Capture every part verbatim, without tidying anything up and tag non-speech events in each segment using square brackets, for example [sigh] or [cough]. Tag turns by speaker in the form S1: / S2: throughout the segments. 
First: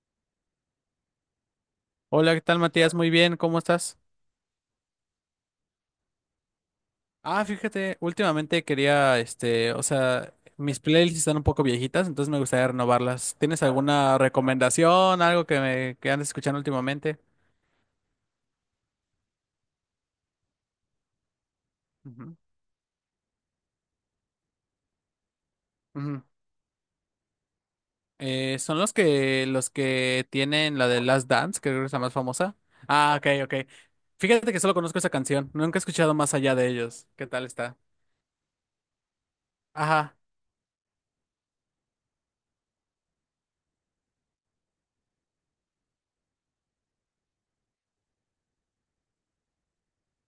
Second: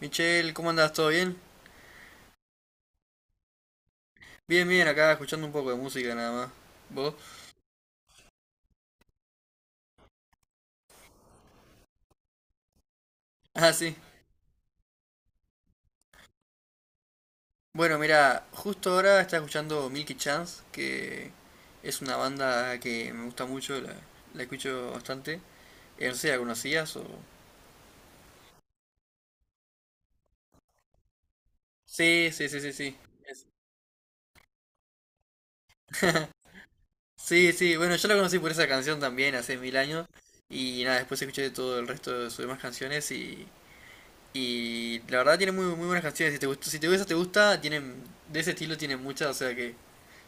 S1: Michelle, ¿cómo andas? ¿Todo bien?
S2: Hola, ¿qué tal, Matías? Muy bien, ¿cómo estás?
S1: Bien, bien, acá escuchando un poco de música nada más. ¿Vos?
S2: Ah,
S1: [laughs]
S2: fíjate, últimamente quería, este, o sea, mis playlists están un poco viejitas, entonces me gustaría renovarlas. ¿Tienes
S1: Ah, sí.
S2: alguna recomendación, algo que me que andes escuchando últimamente?
S1: Bueno, mira, justo ahora está escuchando Milky Chance, que es una
S2: Ujú,
S1: banda que me gusta mucho, la, la escucho bastante. Eh, No sé
S2: ujú.
S1: si la conocías o...
S2: Eh, son los que los que tienen la de Last Dance, que creo que es la más
S1: Sí, sí,
S2: famosa.
S1: sí, sí, sí.
S2: Ah, ok,
S1: Es-
S2: ok. Fíjate que solo conozco esa canción, nunca he escuchado más allá de ellos. ¿Qué tal
S1: Sí, sí,
S2: está?
S1: bueno, yo la conocí por esa canción también hace mil años.
S2: Ajá.
S1: Y nada, después escuché todo el resto de sus demás canciones. Y... Y la verdad tiene muy, muy buenas canciones. Si te gusta, si te gusta, te gusta, tienen... De ese estilo tienen muchas, o sea que,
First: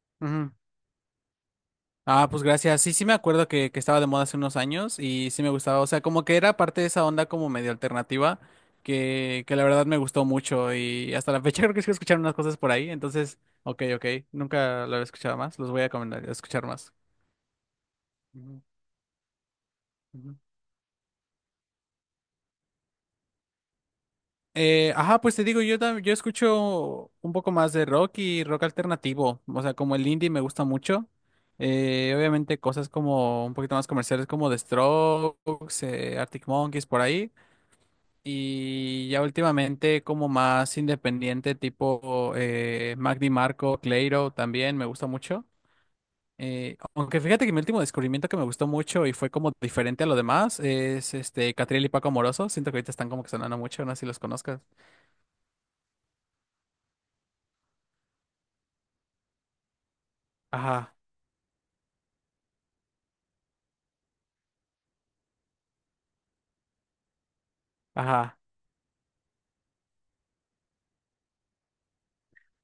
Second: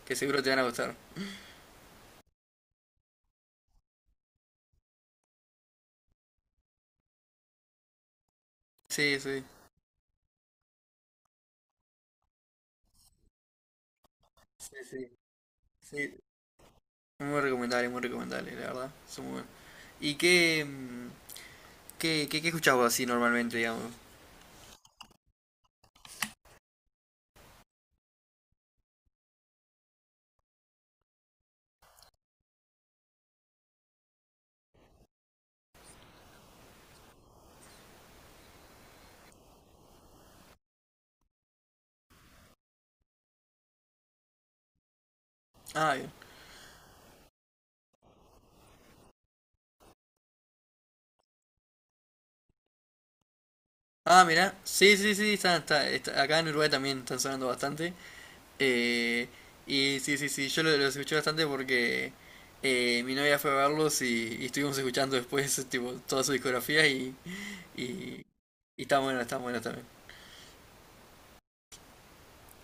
S1: que seguro te van a gustar.
S2: Ah, pues gracias. Sí, sí me acuerdo que, que estaba de moda hace unos años y sí me gustaba. O sea, como que era parte de esa onda como medio alternativa
S1: Sí, sí,
S2: que, que la verdad me gustó mucho y hasta la fecha [laughs] creo que sigo escuchando unas cosas por ahí. Entonces, ok, ok.
S1: sí,
S2: Nunca lo había
S1: sí,
S2: escuchado más. Los voy a
S1: sí.
S2: recomendar, a escuchar más.
S1: Muy recomendable, muy recomendable, la
S2: Ujú,
S1: verdad. Son muy buenos. ¿Y
S2: ujú.
S1: qué, mm, qué, qué, qué escuchás vos así normalmente, digamos?
S2: Eh, ajá, pues te digo, yo, tam- yo escucho un poco más de rock y rock alternativo. O sea, como el indie me gusta mucho. Eh, obviamente cosas como un poquito más comerciales como The Strokes, eh, Arctic Monkeys, por ahí. Y ya últimamente como más independiente, tipo eh, Magdi Marco, Cleiro también me gusta mucho.
S1: Ah, bien.
S2: Eh, aunque fíjate que mi último descubrimiento que me gustó mucho y fue como diferente a lo demás es este Catriel y Paco Amoroso. Siento que ahorita están como que sonando mucho, no sé si los
S1: Ah, mira,
S2: conozcas.
S1: sí, sí, sí, está, está, está- acá en Uruguay también están sonando bastante. Eh, y sí, sí, sí, yo lo-
S2: Ajá,
S1: los escuché bastante porque eh, mi novia fue a verlos, y, y estuvimos escuchando después [laughs] tipo toda su discografía, y, y,
S2: ajá.
S1: y está bueno, está bueno también.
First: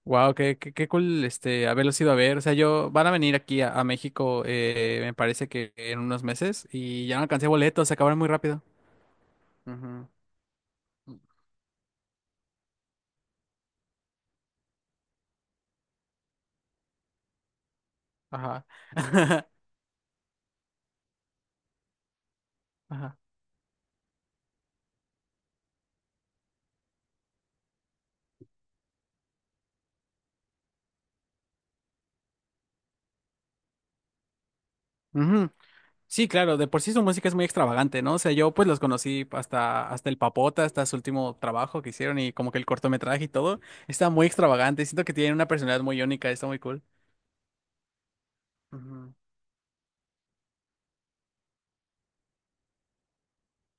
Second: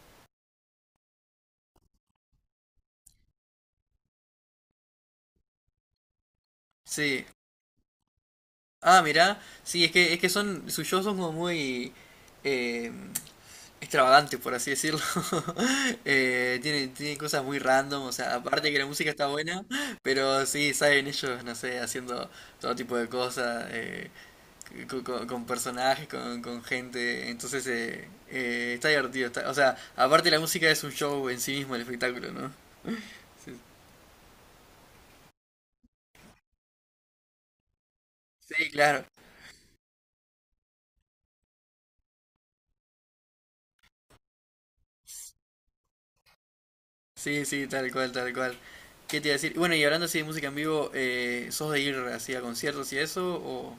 S2: Wow, qué, qué, qué cool este haberlos ido a ver. O sea, yo van a venir aquí a, a México, eh, me parece que en unos meses, y ya no
S1: Sí.
S2: alcancé boletos, se acabaron muy rápido.
S1: Ah, mira, sí, es que, es que son, sus shows son
S2: Ujú.
S1: como muy... em, extravagante, por así decirlo. [laughs] Eh, tiene, tiene cosas muy random, o sea,
S2: Ajá.
S1: aparte que la música está
S2: [laughs]
S1: buena, pero sí, saben ellos, no sé, haciendo todo tipo de
S2: Ajá.
S1: cosas, eh, co- co- con personajes, con, con gente, entonces eh, eh, está divertido. Está- o sea, aparte la música es un show en sí mismo, el espectáculo, ¿no? Sí,
S2: Ujú. Sí, claro, de por sí su música es muy extravagante, ¿no? O sea, yo pues
S1: sí,
S2: los
S1: claro,
S2: conocí hasta, hasta el Papota, hasta su último trabajo que hicieron y como que el cortometraje y todo, está muy extravagante, siento que tienen una personalidad muy única, está muy cool.
S1: sí, sí, tal cual, tal cual.
S2: Ujú.
S1: ¿Qué te iba a decir? Bueno, y hablando así de música en vivo, eh, ¿sos de ir así a conciertos y eso? O...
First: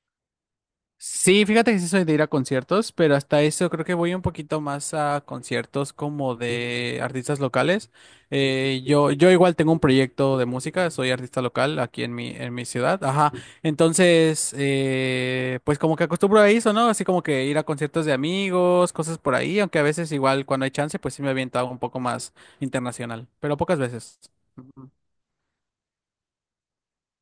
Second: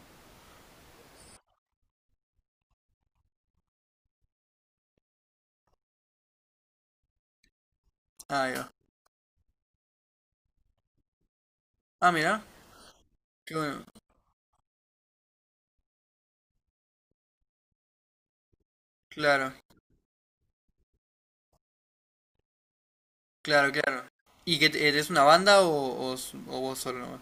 S2: Sí, fíjate que sí soy de ir a conciertos, pero hasta eso creo que voy un poquito más a conciertos como de artistas locales.
S1: Ah, ahí va.
S2: Eh, yo, yo igual tengo un proyecto de música, soy artista local aquí
S1: Ah,
S2: en mi,
S1: mira,
S2: en mi ciudad. Ajá.
S1: qué bueno,
S2: Entonces, eh, pues como que acostumbro a eso, ¿no? Así como que ir a conciertos de amigos, cosas por
S1: claro.
S2: ahí, aunque a veces igual cuando hay chance, pues sí me aviento algo un poco más internacional, pero
S1: Claro,
S2: pocas
S1: claro.
S2: veces.
S1: ¿Y que te-
S2: Ujú.
S1: eres una banda o, o s- o vos solo nomás?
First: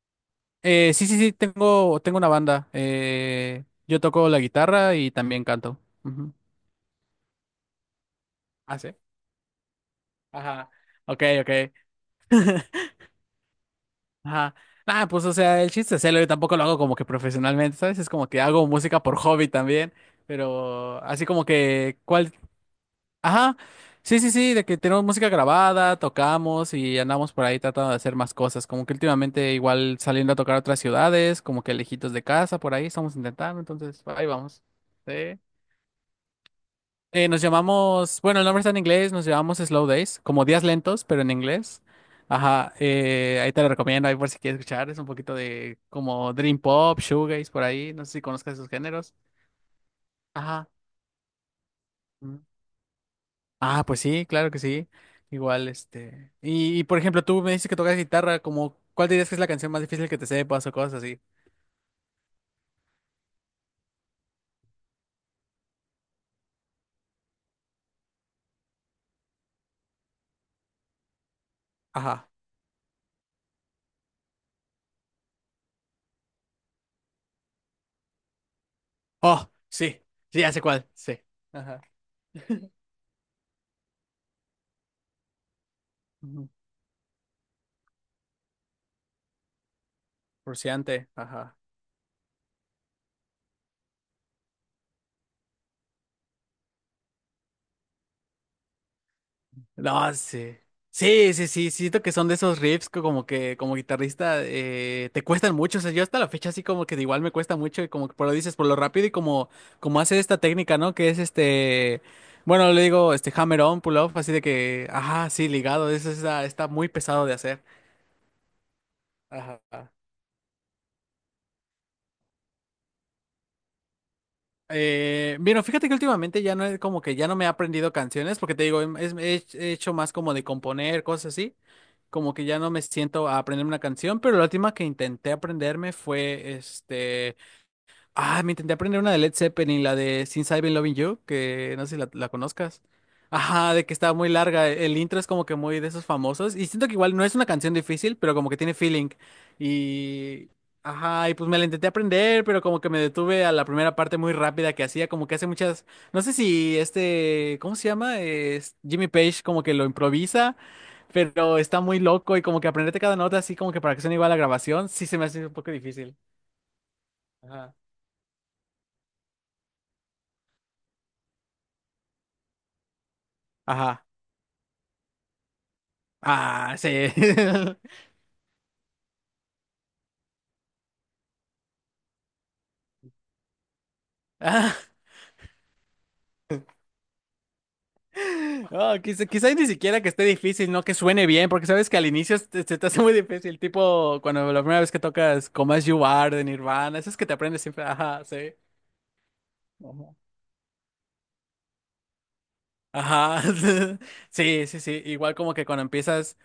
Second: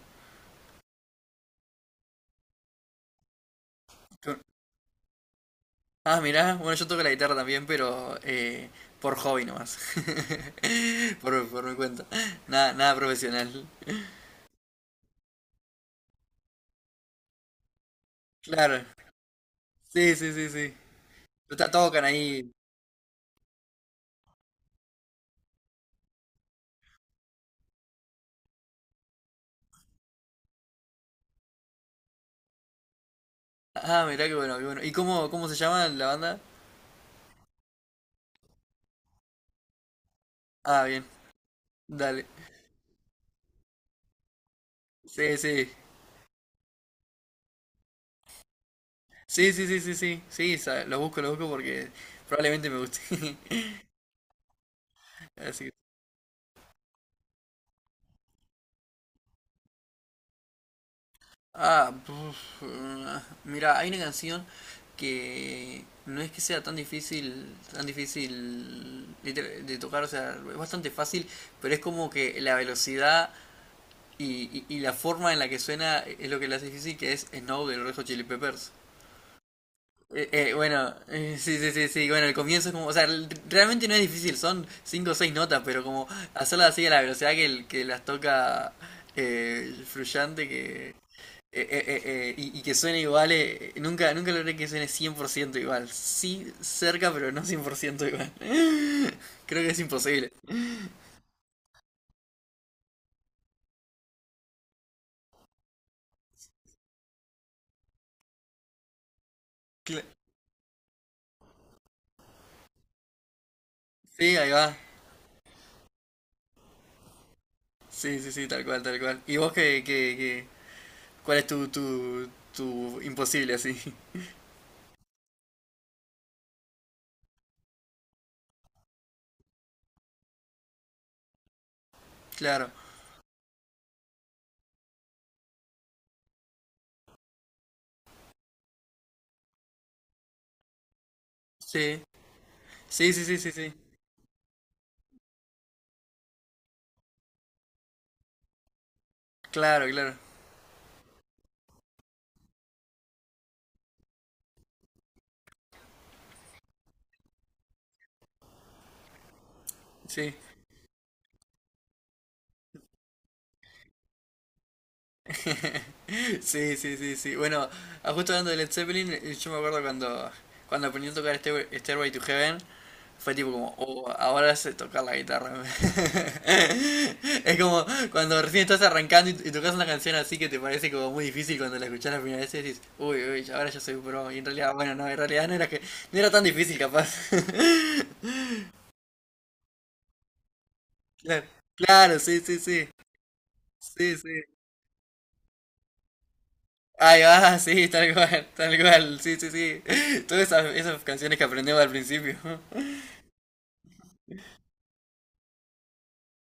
S2: Eh, sí, sí, sí, tengo, tengo una banda. Eh, yo toco la
S1: Yo-
S2: guitarra y también canto.
S1: Ah,
S2: Ujú.
S1: mirá, bueno, yo toco la guitarra también, pero eh,
S2: Ah, sí.
S1: por hobby nomás.
S2: Ajá.
S1: [laughs]
S2: Ok,
S1: Por, por
S2: ok.
S1: mi cuenta. Nada, nada profesional.
S2: Ajá. Ah, pues o sea, el chiste es hacerlo. Yo tampoco lo hago como que profesionalmente, ¿sabes? Es como que hago
S1: Claro.
S2: música por hobby también.
S1: Sí, sí, sí, sí.
S2: Pero así como
S1: Pero ta-
S2: que,
S1: tocan
S2: ¿cuál?
S1: ahí.
S2: Ajá. Sí, sí, sí, de que tenemos música grabada, tocamos y andamos por ahí tratando de hacer más cosas. Como que últimamente igual saliendo a tocar a otras ciudades, como que lejitos de casa, por ahí estamos intentando, entonces
S1: Ah, mirá,
S2: ahí
S1: qué bueno,
S2: vamos.
S1: qué bueno. ¿Y cómo,
S2: Sí.
S1: cómo se llama la banda?
S2: Eh, nos llamamos, bueno, el nombre está en inglés, nos llamamos Slow Days, como días
S1: Ah, bien.
S2: lentos, pero en inglés.
S1: Dale.
S2: Ajá, eh, ahí te lo recomiendo, ahí por si quieres escuchar, es un poquito
S1: Sí, sí.
S2: de como Dream Pop, Shoegaze, por ahí, no sé si conozcas esos géneros.
S1: Sí, sí, sí, sí, sí. Sí,
S2: Ajá.
S1: sa- lo busco, lo busco porque
S2: Mm.
S1: probablemente me guste. [laughs]
S2: Ah, pues sí, claro que sí.
S1: Así
S2: Igual,
S1: que...
S2: este. Y, y, por ejemplo, tú me dices que tocas guitarra, como, ¿cuál dirías que es la canción más difícil que te sepas o cosas así?
S1: Ah, puf, ah, mira, hay una canción que no es que sea tan difícil, tan difícil de, de tocar, o sea, es bastante fácil, pero es como
S2: Ajá.
S1: que la velocidad y, y- y la forma en la que suena es lo que la hace difícil, que es Snow de los Red Hot Chili Peppers.
S2: Oh, sí,
S1: Eh,
S2: sí, ya
S1: eh,
S2: sé cuál,
S1: bueno,
S2: sí.
S1: eh, sí, sí,
S2: Ajá.
S1: sí, sí, bueno, el comienzo es
S2: [laughs]
S1: como, o sea, l- realmente no es difícil, son cinco o seis notas, pero como
S2: Ujú.
S1: hacerlas así a la velocidad que, el- que las toca eh, el Frusciante, que, eh,
S2: Frustrante, ajá.
S1: eh, eh, eh, y, y que suene igual. Eh, nunca, nunca logré que suene cien por ciento igual. Sí, cerca, pero no cien por ciento igual. [laughs] Creo que es
S2: No,
S1: imposible.
S2: sí. Sí, sí, sí, siento que son de esos riffs que como que como guitarrista eh, te cuestan mucho, o sea, yo hasta la fecha así como que igual me cuesta mucho y como que por lo dices, por lo rápido y como como
S1: Cla-
S2: hace esta técnica, ¿no? Que es este, bueno, le digo este hammer on, pull off, así
S1: Sí,
S2: de
S1: ahí va.
S2: que, ajá, sí, ligado, eso está, está muy pesado de hacer.
S1: Sí, sí, sí, tal cual, tal cual. ¿Y vos qué,
S2: Ajá.
S1: qué, qué? ¿Cuál es tu, tu, tu imposible así? [laughs]
S2: Eh, bueno, fíjate que últimamente ya no es como que ya no me he aprendido canciones, porque te digo, he, he hecho más como de componer, cosas así. Como que ya
S1: Claro.
S2: no me siento a aprenderme una canción, pero la última que intenté aprenderme fue este Ah, me intenté aprender una de Led Zeppelin, la de Since I've Been Loving You, que no sé si
S1: Sí.
S2: la, la conozcas.
S1: Sí, sí, sí, sí,
S2: Ajá,
S1: sí.
S2: de que estaba muy larga. e, El intro es como que muy de esos famosos. Y siento que igual no es una canción difícil, pero como que tiene feeling.
S1: Claro, claro.
S2: Y. Ajá, y pues me la intenté aprender, pero como que me detuve a la primera parte muy rápida que hacía, como que hace muchas. No sé si este. ¿Cómo se llama? Es Jimmy Page como que lo
S1: Sí.
S2: improvisa, pero está muy loco y como que aprenderte cada nota así como que para que suene igual a la grabación, sí se me hace un poco
S1: [laughs]
S2: difícil.
S1: Sí, sí, sí, sí. Bueno,
S2: Ajá.
S1: ah, justo hablando de Led Zeppelin, eh, yo me acuerdo cuando, cuando aprendí a tocar Stair- Stairway to Heaven, fue tipo como,
S2: Ajá.
S1: oh, ahora sé tocar la guitarra. [laughs]
S2: Ah, sí.
S1: Es como
S2: [laughs]
S1: cuando recién estás arrancando, y, y tocas una canción así que te parece como muy difícil cuando la escuchás la primera vez y decís, uy, uy, ya- ahora ya soy pro. Y en realidad,
S2: Ah,
S1: bueno, no, en realidad no era que, no era tan difícil capaz. [laughs]
S2: oh, quizá- quizás ni siquiera que esté difícil, no que suene
S1: Claro,
S2: bien, porque sabes que al
S1: claro,
S2: inicio
S1: sí,
S2: se
S1: sí,
S2: te, se te
S1: sí.
S2: hace muy difícil,
S1: Sí,
S2: tipo
S1: sí.
S2: cuando la primera vez que tocas Como As You Are de Nirvana, esas
S1: Ahí
S2: que te
S1: va, [laughs]
S2: aprendes siempre,
S1: sí, tal
S2: ajá,
S1: cual,
S2: sí.
S1: tal cual, sí, sí, sí.
S2: Ajá.
S1: Todas esas, esas canciones que aprendemos al principio. [laughs]
S2: Ajá, [laughs] sí, sí, sí, igual como que cuando empiezas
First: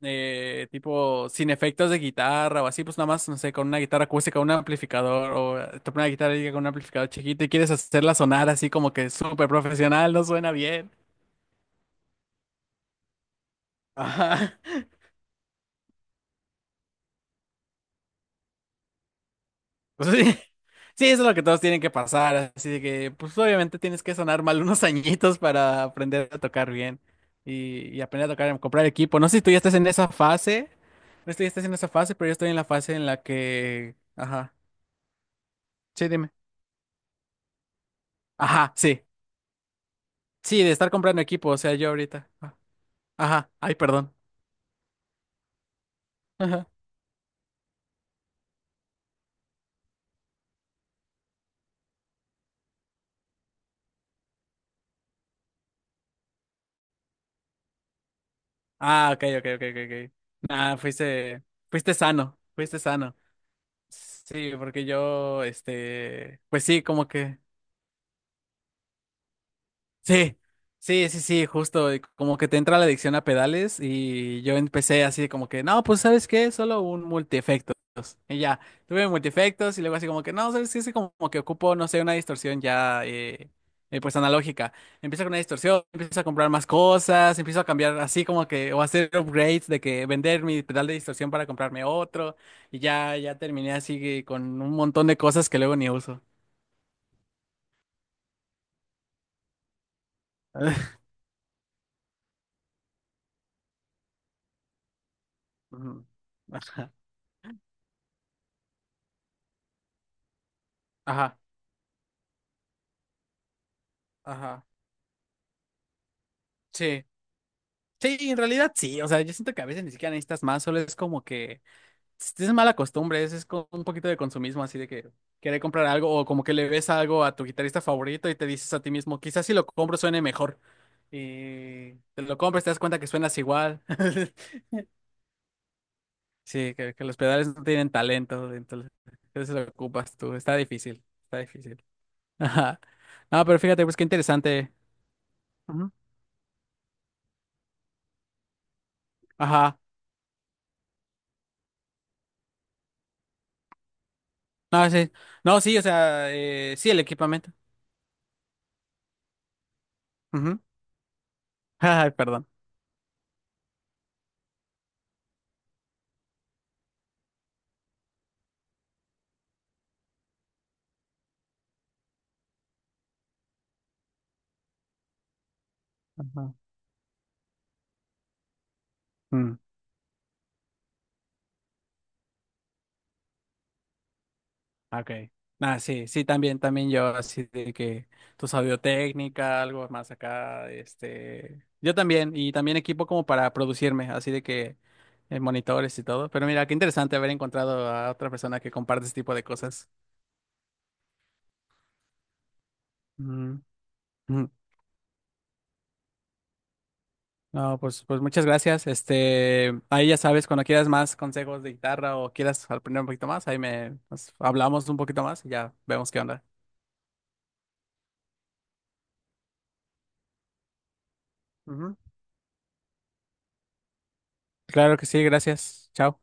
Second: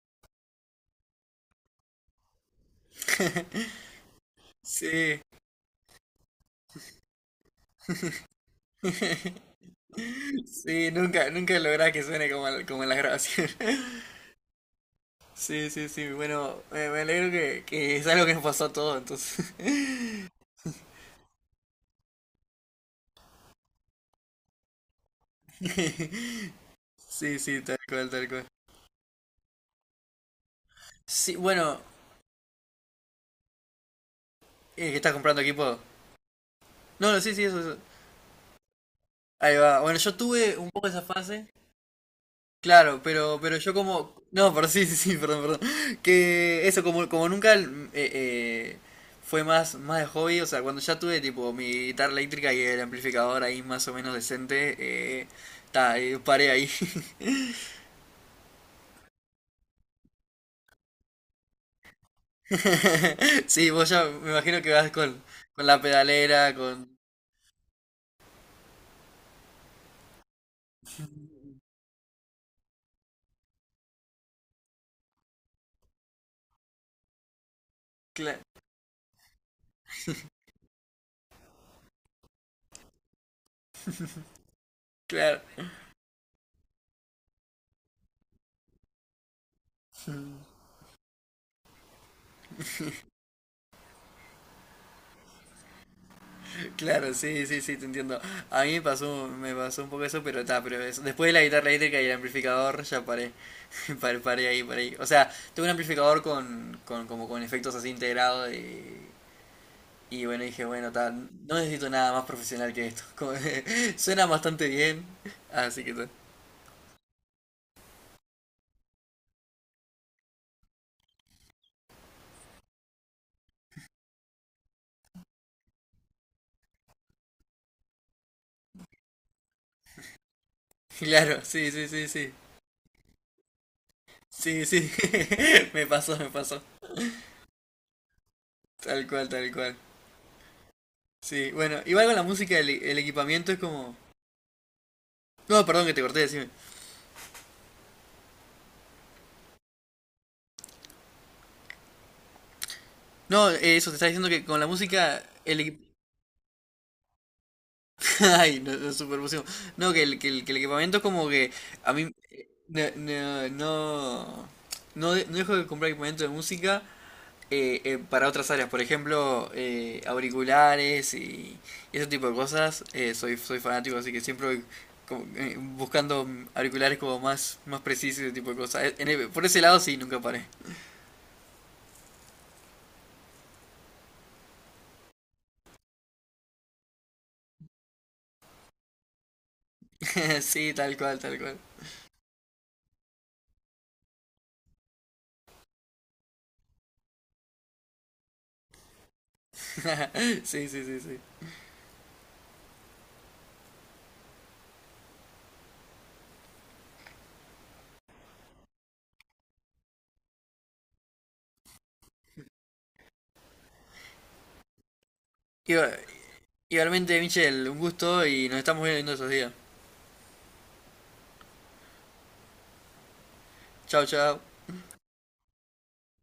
S2: eh, tipo sin efectos de guitarra o así, pues nada más, no sé, con una guitarra acústica, un
S1: Sí,
S2: amplificador o eh, te pones una guitarra y con un amplificador chiquito y quieres hacerla sonar así como que súper profesional, no suena bien.
S1: sí, nunca, nunca lográs que suene como, en- como en las grabaciones. [laughs]
S2: Ajá.
S1: Sí, sí, sí, bueno, me, me alegro que, que es algo que nos pasó a todos, entonces.
S2: [laughs] Pues sí, sí, eso es lo que todos tienen que pasar, así de que, pues obviamente tienes que sonar mal unos [laughs] añitos para aprender a tocar
S1: [laughs]
S2: bien
S1: Sí, sí, tal
S2: y, y
S1: cual, tal
S2: aprender a
S1: cual.
S2: tocar, a comprar equipo. No sé si tú ya estás en esa fase, no
S1: Sí,
S2: sé si ya estás en
S1: bueno,
S2: esa fase, pero yo estoy en la fase en la que, ajá,
S1: eh, ¿que estás comprando equipo?
S2: sí, dime.
S1: No, no, sí, sí, eso, eso.
S2: Ajá, sí,
S1: Ahí va. Bueno, yo tuve
S2: sí,
S1: un
S2: de
S1: poco
S2: estar
S1: esa
S2: comprando
S1: fase,
S2: equipo, o sea, yo ahorita. Ah,
S1: claro, pero,
S2: Ajá,
S1: pero yo
S2: ay, perdón.
S1: como... No, pero sí, sí, sí, perdón, perdón.
S2: [laughs] Ajá.
S1: Que eso, como, como nunca mm, eh, eh, fue más, más de hobby, o sea, cuando ya tuve tipo mi guitarra eléctrica y el amplificador ahí más o menos decente, eh, ta, eh, paré ahí. [laughs]
S2: Ah, ok, ok, ok, ok, ok. Nah, fuiste, fuiste sano, fuiste sano.
S1: Sí, vos ya me
S2: Sí,
S1: imagino que
S2: porque
S1: vas con,
S2: yo,
S1: con la
S2: este,
S1: pedalera,
S2: pues sí,
S1: con...
S2: como que... Sí, sí, sí, sí, justo, y como que te entra la adicción a pedales y yo empecé así como que, no, pues ¿sabes qué? Solo un multiefectos. Y
S1: cla-
S2: ya, tuve multiefectos y luego así como que, no, ¿sabes qué? Es como, como que ocupo, no sé, una distorsión ya, eh, eh, pues analógica. Empiezo con una
S1: claro.
S2: distorsión, empiezo a comprar más cosas, empiezo a cambiar así como que, o hacer upgrades de que vender mi pedal de distorsión para comprarme otro y ya, ya terminé así que con un montón de cosas que luego ni uso.
S1: Claro, sí, sí, sí, te entiendo. A mí me pasó, me pasó un poco eso, pero está, pero es-
S2: [laughs]
S1: después de la guitarra eléctrica y el amplificador ya paré. [laughs] Paré, paré ahí, paré ahí. O sea, tuve un
S2: Ujú.
S1: amplificador con,
S2: Ajá,
S1: con, como con efectos así integrados, y, y bueno, dije, bueno, está,
S2: ajá,
S1: no necesito nada más profesional que esto. [laughs] Como que suena
S2: ajá.
S1: bastante bien, así que ta. [laughs]
S2: Sí, Sí, en realidad sí, o sea, yo siento que a veces ni siquiera necesitas más, solo es como que es mala costumbre, es, es como un poquito de consumismo, así de que querer comprar algo o como que le ves algo a tu guitarrista favorito y te dices a ti mismo, quizás si lo compro suene mejor.
S1: Claro, sí, sí,
S2: Y
S1: sí,
S2: te
S1: sí.
S2: lo compras, te das cuenta que suenas igual.
S1: Sí,
S2: [laughs]
S1: sí, [laughs] me pasó, me pasó.
S2: Sí, que, que los pedales no tienen talento, entonces
S1: Tal cual, tal
S2: entonces lo
S1: cual.
S2: ocupas tú, está difícil, está
S1: Sí, bueno,
S2: difícil.
S1: igual con la
S2: [laughs]
S1: música, el,
S2: Ajá.
S1: el
S2: No,
S1: equipamiento
S2: pero
S1: es
S2: fíjate,
S1: como...
S2: pues qué interesante.
S1: No, perdón
S2: Ujú.
S1: que te corté, decime.
S2: Ajá.
S1: No, eh, eso, te estaba diciendo que con la
S2: No, sí,
S1: música, el
S2: no,
S1: equi-
S2: sí, o sea, eh, sí, el equipamiento.
S1: [laughs] Ay, no, no, súper emoción. No, que el, que el, que el
S2: Ujú.
S1: equipamiento es como que
S2: [laughs]
S1: a mí
S2: Ay, perdón.
S1: eh, no, no, no, no de- no dejo de comprar equipamiento de música eh, eh, para otras áreas. Por ejemplo, eh, auriculares y, y ese tipo de cosas. Eh, soy, soy fanático, así que siempre voy como, eh, buscando
S2: Ajá.
S1: auriculares como más, más precisos y ese tipo de cosas. Eh, en el- por
S2: Mm,
S1: ese lado sí, nunca paré.
S2: ok. Ah, sí, sí, también, también yo, así de que tu técnica, algo más
S1: [laughs]
S2: acá,
S1: Sí, tal cual, tal cual.
S2: este, yo también, y también equipo como para producirme, así de que eh, monitores y todo, pero mira, qué interesante haber encontrado a otra persona que comparte este tipo de cosas.
S1: [laughs] Sí, sí, sí,
S2: Mm, mm. No, pues, pues muchas gracias, este, ahí ya sabes, cuando quieras más consejos de guitarra o quieras aprender un poquito más, ahí me, nos hablamos un poquito más y
S1: sí.
S2: ya vemos qué onda.
S1: Igualmente, Michelle, un gusto y nos estamos viendo en estos días.
S2: Ujú.
S1: Chao, chao.
S2: Claro que sí, gracias, chao.